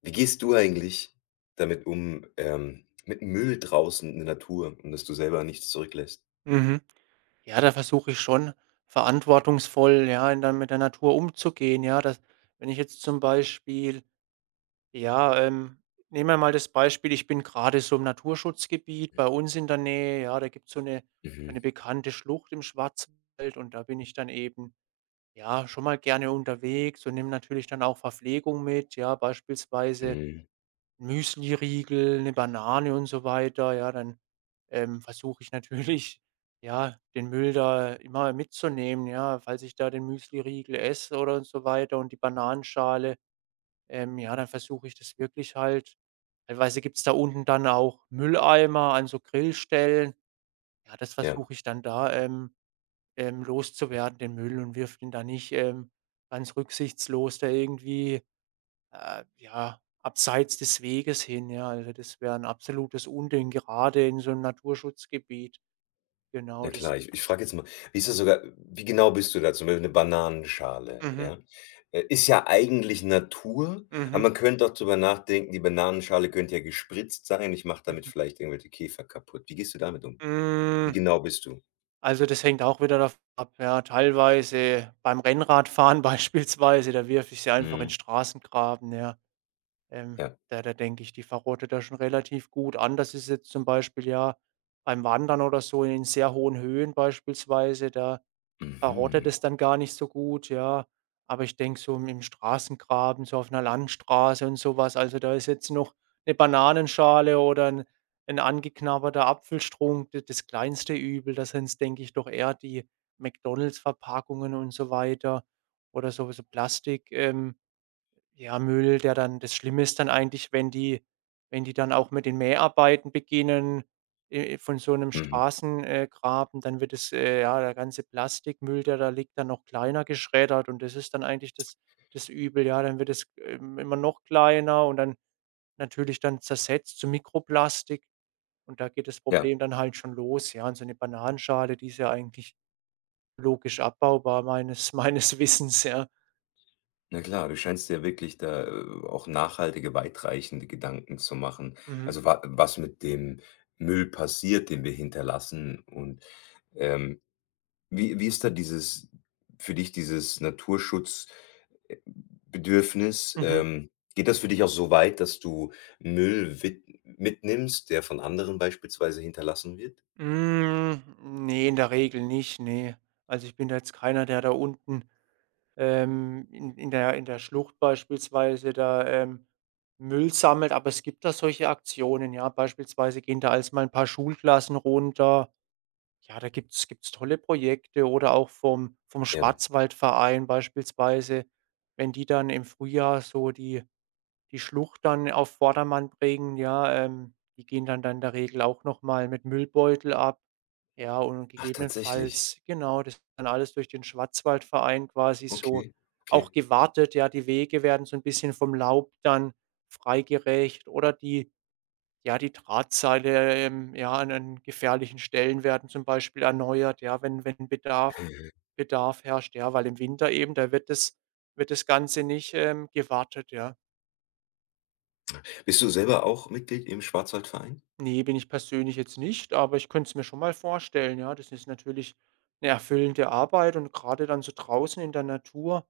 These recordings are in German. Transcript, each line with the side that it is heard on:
left: Wie gehst du eigentlich damit um, mit Müll draußen in der Natur und dass du selber nichts zurücklässt?
right: Mhm. Ja, da versuche ich schon verantwortungsvoll, ja, in der mit der Natur umzugehen, ja. Das wenn ich jetzt zum Beispiel ja, nehmen wir mal das Beispiel, ich bin gerade so im Naturschutzgebiet bei uns in der Nähe, ja, da gibt's so eine so
left: Mhm,
right: 'ne bekannte Schlucht im Schwarzwald und da bin ich dann eben, ja, schon mal gerne unterwegs und nehme natürlich dann auch Verpflegung mit, ja, beispielsweise
left: mhm.
right: Müsliriegel, 'ne Banane und so weiter, ja, dann, versuche ich natürlich, ja, den Müll da immer mitzunehmen, ja, falls ich da den Müsliriegel esse oder und so weiter und die Bananenschale, ja, dann versuche ich das wirklich halt teilweise gibt's da unten dann auch Mülleimer an so Grillstellen. Ja, das
left: Ja,
right: versuche ich dann da, loszuwerden, den Müll und wirf den da nicht, ganz rücksichtslos da irgendwie ja, abseits des Weges hin, ja. Also, das wäre ein absolutes Unding, gerade in so einem Naturschutzgebiet. Genau,
left: na
right: das
left: klar. Ich frage jetzt mal, wie ist das sogar wie genau bist du da? Zum Beispiel 'ne Bananenschale,
right: mhm,
left: ja? Ist ja eigentlich Natur, aber
right: mhm,
left: man könnte auch drüber nachdenken, die Bananenschale könnte ja gespritzt sein. Ich mache damit
right: mhm.
left: vielleicht irgendwelche Käfer kaputt. Wie gehst du damit um? Wie
right: Hm,
left: genau bist du?
right: also, das hängt auch wieder davon ab, ja. Teilweise beim Rennradfahren beispielsweise, da wirf ich sie einfach in
left: Mhm,
right: Straßengraben, ja. Ähm,
left: ja.
right: da denke ich, die verrottet da schon relativ gut. Anders ist jetzt zum Beispiel, ja, beim Wandern oder so in sehr hohen Höhen beispielsweise, da verrottet
left: Mhm,
right: es dann gar nicht so gut, ja. Aber ich denke so im im Straßengraben, so auf 'ner Landstraße und so was, also, da ist jetzt noch 'ne Bananenschale oder 'n 'n angeknabberter Apfelstrunk d das kleinste Übel. Da sind's, denke ich, doch eher die McDonald's-Verpackungen und so weiter oder so so Plastik ja, Müll, der dann das Schlimme ist dann eigentlich, wenn die wenn die dann auch mit den Mäharbeiten beginnen, von so 'nem
left: mhm,
right: Straßen Graben, dann wird es ja, der ganze Plastikmüll, der da liegt, dann noch kleiner geschreddert und das ist dann eigentlich das das Übel. Ja, dann wird es, immer noch kleiner und dann natürlich dann zersetzt zu Mikroplastik und da geht das
left: ja.
right: Problem dann halt schon los, ja. Und so 'ne Bananenschale, die ist ja eigentlich logisch abbaubar meines meines Wissens, ja.
left: Na klar, du scheinst dir wirklich da, auch nachhaltige, weitreichende Gedanken zu machen.
right: Mhm.
left: Also, wa was mit dem Müll passiert, den wir hinterlassen, und, ähm, wie ist da dieses für dich dieses Naturschutzbedürfnis?
right: Mhm.
left: Geht das für dich auch so weit, dass du Müll wit mitnimmst, der von anderen beispielsweise hinterlassen wird?
right: Hm, ne, in der Regel nicht, ne. Also, ich bin da jetzt keiner, der da unten, in der Schlucht beispielsweise da, Müll sammelt, aber es gibt da solche Aktionen, ja. Beispielsweise gehen da als mal ein paar Schulklassen runter. Ja, da gibt's tolle Projekte oder auch vom
left: Ja.
right: Schwarzwaldverein beispielsweise, wenn die dann im Frühjahr so die die Schlucht dann auf Vordermann bringen, ja, die gehen dann in der Regel auch noch mal mit Müllbeutel ab. Ja, und
left: Ach, tatsächlich.
right: gegebenenfalls genau, das wird dann alles durch den Schwarzwaldverein quasi so
left: Okay, okay.
right: auch gewartet. Ja, die Wege werden so ein bisschen vom Laub dann freigerecht oder die ja, die Drahtseile, ja, an an gefährlichen Stellen werden zum Beispiel erneuert, ja, wenn wenn Bedarf Bedarf herrscht, ja, weil im Winter eben, da wird das Ganze nicht, gewartet, ja.
left: Bist du selber auch Mitglied im Schwarzwaldverein?
right: Ne, bin ich persönlich jetzt nicht, aber ich könnte es mir schon mal vorstellen, ja. Das ist natürlich 'ne erfüllende Arbeit und grade dann so draußen in der Natur,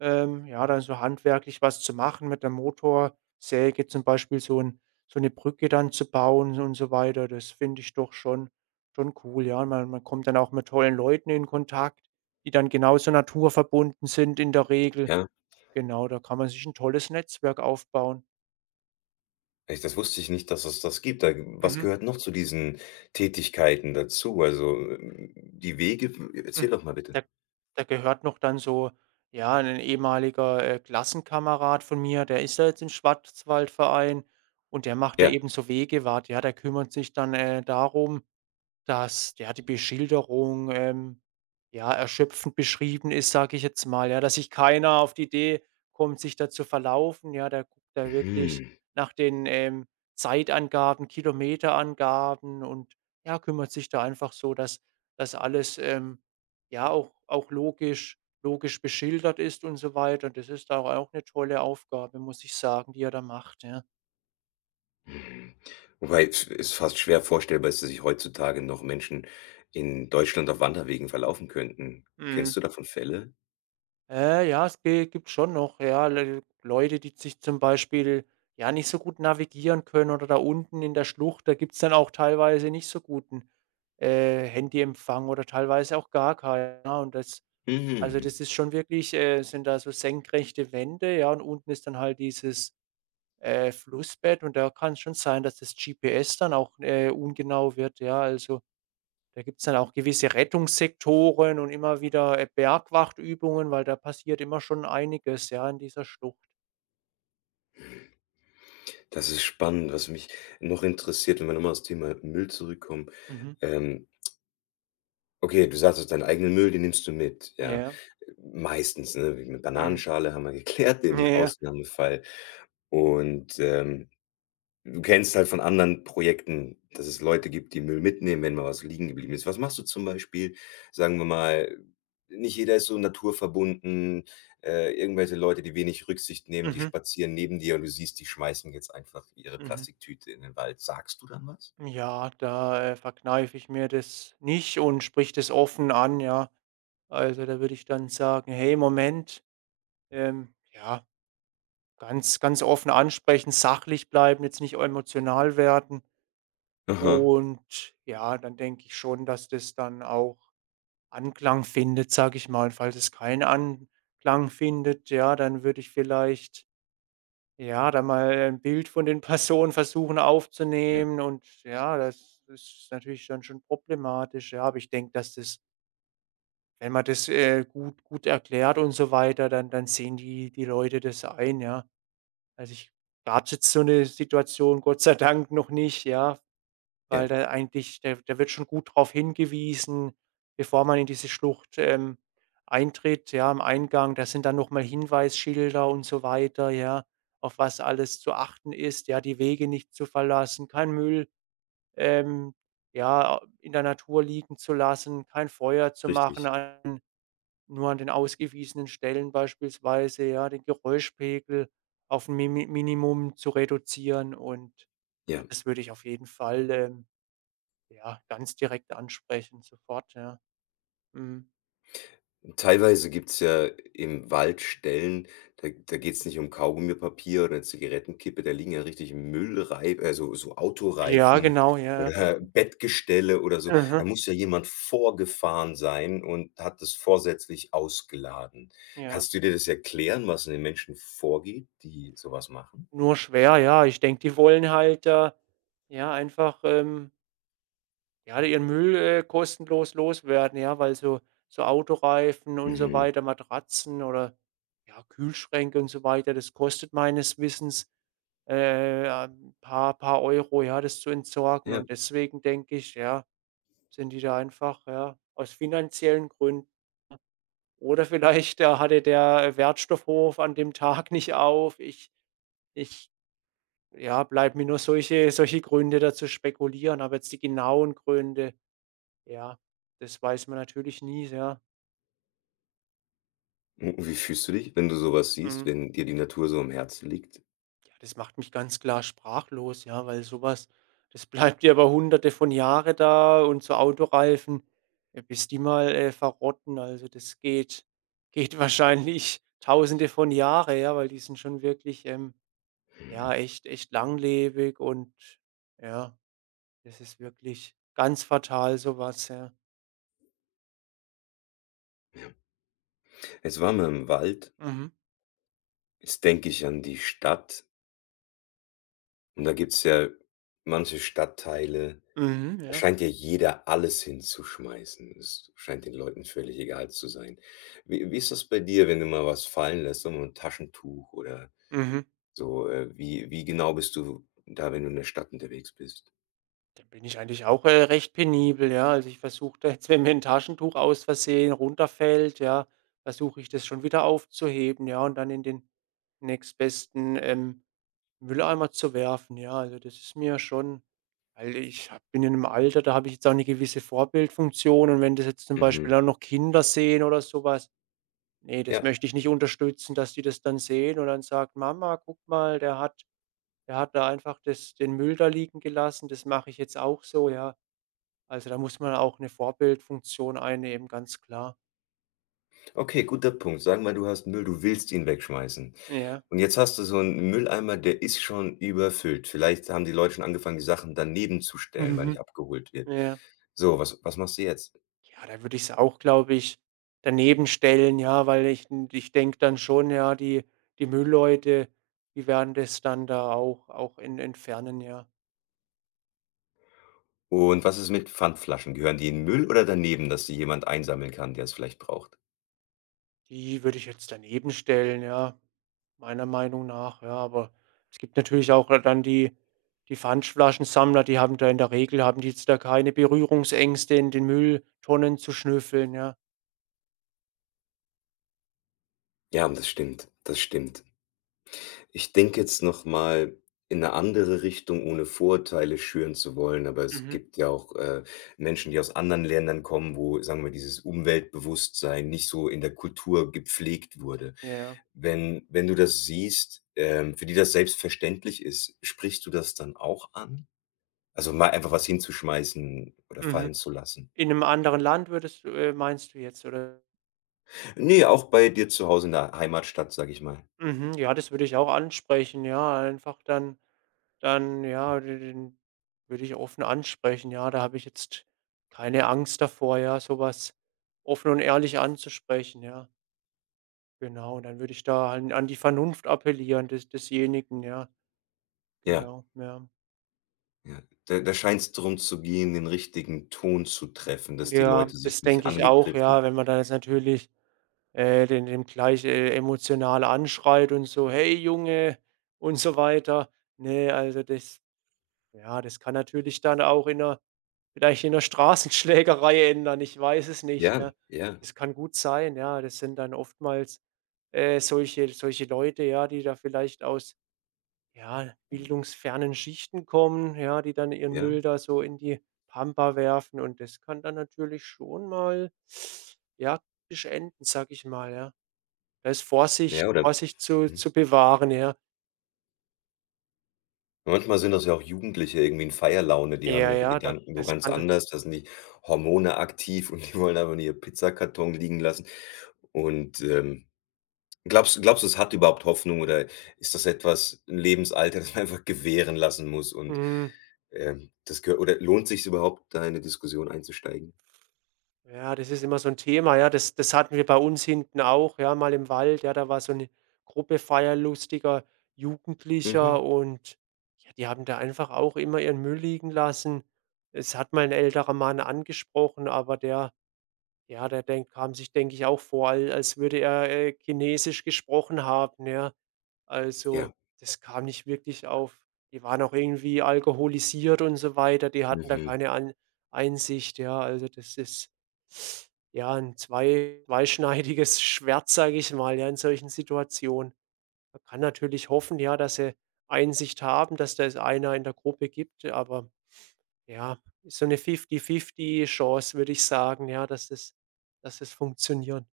right: ja, dann so handwerklich was zu machen, mit der Motorsäge zum Beispiel so 'n so 'ne Brücke dann zu bauen und so weiter. Das finde ich doch schon schon cool, ja. Man kommt dann auch mit tollen Leuten in Kontakt, die dann genauso naturverbunden sind in der Regel.
left: Ja.
right: Genau, da kann man sich 'n tolles Netzwerk aufbauen.
left: Echt, das wusste ich nicht, dass es das gibt. Da, was
right: Mhm.
left: gehört noch zu diesen Tätigkeiten dazu? Also, die Wege erzähl
right: Mhm.
left: doch mal bitte.
right: Da da gehört noch dann so, ja, ein ehemaliger, Klassenkamerad von mir, der ist da jetzt im Schwarzwaldverein und der macht da
left: Ja.
right: eben so Wegewart. Ja, der kümmert sich dann, darum dass ja, die Beschilderung, ja, erschöpfend beschrieben ist, sage ich jetzt mal, ja, dass sich keiner auf die Idee kommt, sich da zu verlaufen. Ja, da guckt er wirklich
left: Mhm,
right: nach den, Zeitangaben, Kilometerangaben und, ja, kümmert sich da einfach so, dass dass alles, ja, auch logisch beschildert ist und so weiter. Und das ist da auch eine tolle Aufgabe, muss ich sagen, die er da macht, ja.
left: mhm. Wobei es ist fast schwer vorstellbar ist, dass sich heutzutage noch Menschen in Deutschland auf Wanderwegen verlaufen könnten.
right: Mhm.
left: Kennst du davon Fälle?
right: Ja, es ge gibt schon noch, ja, Le Leute, die sich zum Beispiel, ja, nicht so gut navigieren können oder da unten in der Schlucht, da gibt's dann auch teilweise nicht so guten, Handyempfang oder teilweise auch gar keinen, ja, und das also,
left: Mhm.
right: das ist schon wirklich sind da so senkrechte Wände, ja, und unten ist dann halt dieses, Flussbett und da kann es schon sein, dass das GPS dann auch, ungenau wird, ja, also da gibt's dann auch gewisse Rettungssektoren und immer wieder, Bergwachtübungen, weil da passiert immer schon einiges, ja, in dieser Schlucht.
left: Das ist spannend. Was mich noch interessiert, wenn wir noch mal aufs Thema Müll zurückkommen.
right: Mhm.
left: Ähm Okay, du sagst jetzt, deinen eigenen Müll, den nimmst du mit, ja.
right: Ja.
left: Meistens, ne, wegen 'ner
right: Mhm.
left: Bananenschale haben wir geklärt,
right: Ja,
left: den
right: ja.
left: Ausnahmefall. Und, du kennst halt von anderen Projekten, dass es Leute gibt, die Müll mitnehmen, wenn mal was liegen geblieben ist. Was machst du zum Beispiel? Sagen wir mal, nicht jeder ist so naturverbunden, irgendwelche Leute, die wenig Rücksicht nehmen, die
right: Mhm.
left: spazieren neben dir und du siehst, die schmeißen jetzt einfach ihre
right: Mhm.
left: Plastiktüte in den Wald. Sagst du dann was?
right: Ja, da, verkneife ich mir das nicht und sprich das offen an, ja. Also, da würde ich dann sagen: „Hey, Moment“, ja, ganz offen ansprechen, sachlich bleiben, jetzt nicht emotional werden
left: Aha.
right: und ja, dann denke ich schon, dass das dann auch Anklang findet, sage ich mal. Und falls es keinen Anklang findet, ja, dann würde ich vielleicht, ja, da mal ein Bild von den Personen versuchen
left: Ja,
right: aufzunehmen und ja, das ist natürlich dann schon problematisch, ja. Aber ich denke, dass das wenn man das, gut erklärt und so weiter, dann sehen die die Leute das ein, ja. Also, ich gab's jetzt so eine Situation Gott sei Dank noch nicht, ja
left: ja,
right: weil da eigentlich der der wird schon gut darauf hingewiesen, bevor man in diese Schlucht, eintritt, ja, am Eingang. Da sind dann noch mal Hinweisschilder und so weiter, ja, auf was alles zu achten ist, ja, die Wege nicht zu verlassen, kein Müll, ähm, ja, in der Natur liegen zu lassen, kein Feuer zu machen
left: richtig.
right: an nur an den ausgewiesenen Stellen beispielsweise, ja, den Geräuschpegel auf 'n Mimi Minimum zu reduzieren und ja,
left: Ja.
right: das würde ich auf jeden Fall, ja, ganz direkt ansprechen, sofort, ja. Mhm.
left: Teilweise gibt's ja im Wald Stellen, da geht's nicht um Kaugummipapier oder Zigarettenkippe, da liegen ja richtig Müllrei also, so
right: Ja,
left: Autoreifen
right: genau, ja, ja,
left: oder
right: richtig.
left: Bettgestelle oder so. Da
right: Mhm,
left: muss ja jemand vorgefahren sein und hat das vorsätzlich ausgeladen.
right: ja.
left: Kannst du dir das erklären, was in den Menschen vorgeht, die sowas machen?
right: Nur schwer, ja. Ich denke, die wollen halt, ja, einfach, ja, ihren Müll, kostenlos loswerden, ja, weil so so Autoreifen und so
left: Mhm,
right: weiter, Matratzen oder, ja, Kühlschränke und so weiter, das kostet meines Wissens, ein paar paar Euro, ja, das zu entsorgen.
left: ja.
right: Und deswegen denke ich, ja, sind die da einfach, ja, aus finanziellen Gründen oder vielleicht, da hatte der Wertstoffhof an dem Tag nicht auf. Ich ja, bleibt mir nur solche solche Gründe dazu spekulieren, aber jetzt die genauen Gründe, ja, das weiß man natürlich nie, ja.
left: Und wie fühlst du dich, wenn du sowas siehst,
right: Mhm.
left: wenn dir die Natur so am Herzen liegt?
right: Ja, das macht mich ganz klar sprachlos, ja, weil sowas, das bleibt ja über Hunderte von Jahre da und so Autoreifen, bis die mal, verrotten, also das geht geht wahrscheinlich Tausende von Jahre, ja, weil die sind schon wirklich,
left: Mhm.
right: ja, echt langlebig und ja, das ist wirklich ganz fatal sowas ja.
left: Jetzt waren wir im Wald.
right: Mhm.
left: Jetzt denke ich an die Stadt. Und da gibt's ja manche Stadtteile,
right: Mhm,
left: da
right: ja.
left: scheint ja jeder alles hinzuschmeißen. Es scheint den Leuten völlig egal zu sein. Wie ist das bei dir, wenn du mal was fallen lässt, so ein Taschentuch oder
right: Mhm.
left: so, wie genau bist du da, wenn du in der Stadt unterwegs bist?
right: Da bin ich eigentlich auch, recht penibel, ja. Also, ich versuche da jetzt, wenn mir ein Taschentuch aus Versehen runterfällt, ja, versuche ich das schon wieder aufzuheben, ja, und dann in den nächstbesten, Mülleimer zu werfen, ja. Also, das ist mir schon weil ich habe bin in einem Alter, da habe ich jetzt auch eine gewisse Vorbildfunktion und wenn das jetzt zum Beispiel
left: Mhm.
right: auch noch Kinder sehen oder sowas. Ne, das
left: Ja,
right: möchte ich nicht unterstützen, dass die das dann sehen und dann sagt: „Mama, guck mal, der hat da einfach das den Müll da liegen gelassen, das mache ich jetzt auch so“, ja. Also, da muss man auch eine Vorbildfunktion einnehmen, ganz klar.
left: okay, guter Punkt. Sagen wir, du hast Müll, du willst ihn wegschmeißen.
right: Ja.
left: Und jetzt hast du so einen Mülleimer, der ist schon überfüllt. Vielleicht haben die Leute schon angefangen, die Sachen daneben zu stellen, weil
right: Mhm.
left: nicht abgeholt wird.
right: Ja.
left: So, was machst du jetzt?
right: Ja, da würde ich es auch, glaube ich, daneben stellen, ja, weil ich denke dann schon, ja, die die Müllleute, die werden das dann da auch en entfernen, ja.
left: Und was ist mit Pfandflaschen? Gehören die in den Müll oder daneben, dass sie jemand einsammeln kann, der es vielleicht braucht?
right: Die würde ich jetzt daneben stellen, ja, meiner Meinung nach, ja, aber es gibt natürlich auch dann die die Pfandflaschensammler, die haben da in der Regel haben die jetzt da keine Berührungsängste, in den Mülltonnen zu schnüffeln, ja.
left: Ja, das stimmt, das stimmt. Ich denke jetzt noch mal in eine andere Richtung, ohne Vorurteile schüren zu wollen, aber es
right: Mhm.
left: gibt ja auch, Menschen, die aus anderen Ländern kommen, wo, sagen wir, dieses Umweltbewusstsein nicht so in der Kultur gepflegt wurde.
right: Ja,
left: Wenn du das siehst, für die das selbstverständlich ist, sprichst du das dann auch an? Also, mal einfach was hinzuschmeißen oder fallen
right: mhm.
left: zu lassen?
right: In 'nem anderen Land würdest du meinst du jetzt, oder?
left: Ne, auch bei dir zu Hause in der Heimatstadt, sage ich mal.
right: Mhm, ja, das würde ich auch ansprechen, ja, einfach ja, de den würde ich offen ansprechen, ja. Da habe ich jetzt keine Angst davor, ja, so was offen und ehrlich anzusprechen, ja. Genau, dann würde ich da an an die Vernunft appellieren des desjenigen, ja,
left: Ja,
right: genau, ja.
left: ja. Da scheint's drum zu gehen, den richtigen Ton zu treffen, dass die
right: Ja,
left: Leute sich
right: das
left: nicht
right: denke ich auch,
left: angegriffen.
right: ja, wenn man dann jetzt natürlich, den dem gleich, emotional anschreit und so: „Hey Junge!“ und so weiter. Ne, also das ja, das kann natürlich dann auch in 'ner vielleicht in 'ner Straßenschlägerei ändern, ich weiß es nicht,
left: Ja,
right: ne?
left: ja,
right: Das kann gut sein, ja. Das sind dann oftmals, solche solche Leute, ja, die da vielleicht aus ja, bildungsfernen Schichten kommen, ja, die dann ihren
left: ja,
right: Müll da so in die Pampa werfen und das kann dann natürlich schon mal, ja, kritisch enden, sage ich mal, ja. Da ist Vorsicht
left: ja, oder
right: Vorsicht
left: mhm.
right: zu bewahren, ja.
left: Manchmal sind das ja auch Jugendliche irgendwie in Feierlaune, die haben
right: Ja,
left: ihre
right: ja, da
left: Gedanken wo
right: das
left: ganz
right: kann
left: anders, da sind die Hormone aktiv und die wollen einfach nur ihren Pizzakarton liegen lassen und, ähm glaubst du, es hat überhaupt Hoffnung oder ist das etwas 'n Lebensalter, das man einfach gewähren lassen muss und,
right: mhm.
left: das gehört, oder lohnt sich's überhaupt, da in eine Diskussion einzusteigen?
right: Ja, das ist immer so 'n Thema, ja. Das das hatten wir bei uns hinten auch, ja, mal im Wald, ja, da war so 'ne Gruppe feierlustiger
left: Mhm.
right: Jugendlicher und, ja, die haben da einfach auch immer ihren Müll liegen lassen. Es hat mal 'n älterer Mann angesprochen, aber der ja, der denkt kam sich, denke ich, auch vor, al als würde er, Chinesisch gesprochen haben, ja. Also,
left: Ja.
right: das kam nicht wirklich auf die waren auch irgendwie alkoholisiert und so weiter. Die hatten da
left: Mhm.
right: keine Einsicht, ja. Also, das ist, ja, ein zweischneidiges Schwert, sage ich mal, ja, in solchen Situationen. Man kann natürlich hoffen, ja, dass sie Einsicht haben, dass da es einer in der Gruppe gibt, aber ja, ist so eine Fifty-Fifty Chance, würde ich sagen, ja, dass das funktioniert.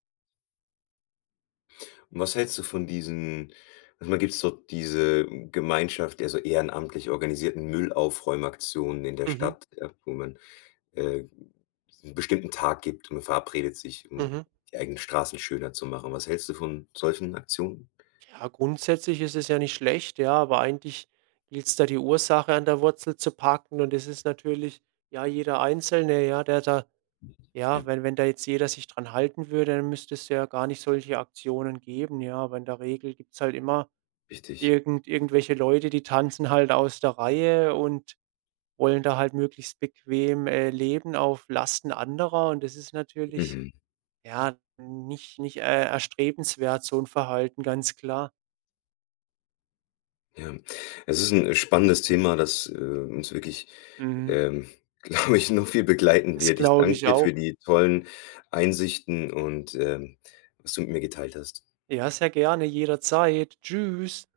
left: Und was hältst du von diesen? Manchmal gibt es so diese Gemeinschaft der so ehrenamtlich organisierten Müllaufräumaktionen in der
right: Mhm,
left: Stadt, ja, wo man, äh, 'n bestimmten Tag gibt und man verabredet sich, um
right: mhm.
left: die eigenen Straßen schöner zu machen. Was hältst du von solchen Aktionen?
right: Ja, grundsätzlich ist es ja nicht schlecht, ja, aber eigentlich gilt es da die Ursache an der Wurzel zu packen und es ist natürlich, ja, jeder Einzelne, ja, der da
left: Ja,
right: ja, wenn wenn da jetzt jeder sich dran halten würde, dann müsste es ja gar nicht solche Aktionen geben, ja, aber in der Regel gibt's halt immer
left: richtig.
right: irgendwelche Leute, die tanzen halt aus der Reihe und wollen da halt möglichst bequem, leben auf Lasten anderer und das ist natürlich,
left: Mhm.
right: ja, nicht nicht, erstrebenswert, so ein Verhalten, ganz klar.
left: Ja, es ist ein spannendes Thema, das, uns wirklich,
right: Mhm.
left: ähm, glaube ich, noch viel begleiten
right: Das
left: wird. Ich
right: glaube
left: danke
right: ich
left: dir für
right: auch.
left: die tollen Einsichten und, was du mit mir geteilt hast.
right: Ja, sehr gerne, jederzeit. Tschüss.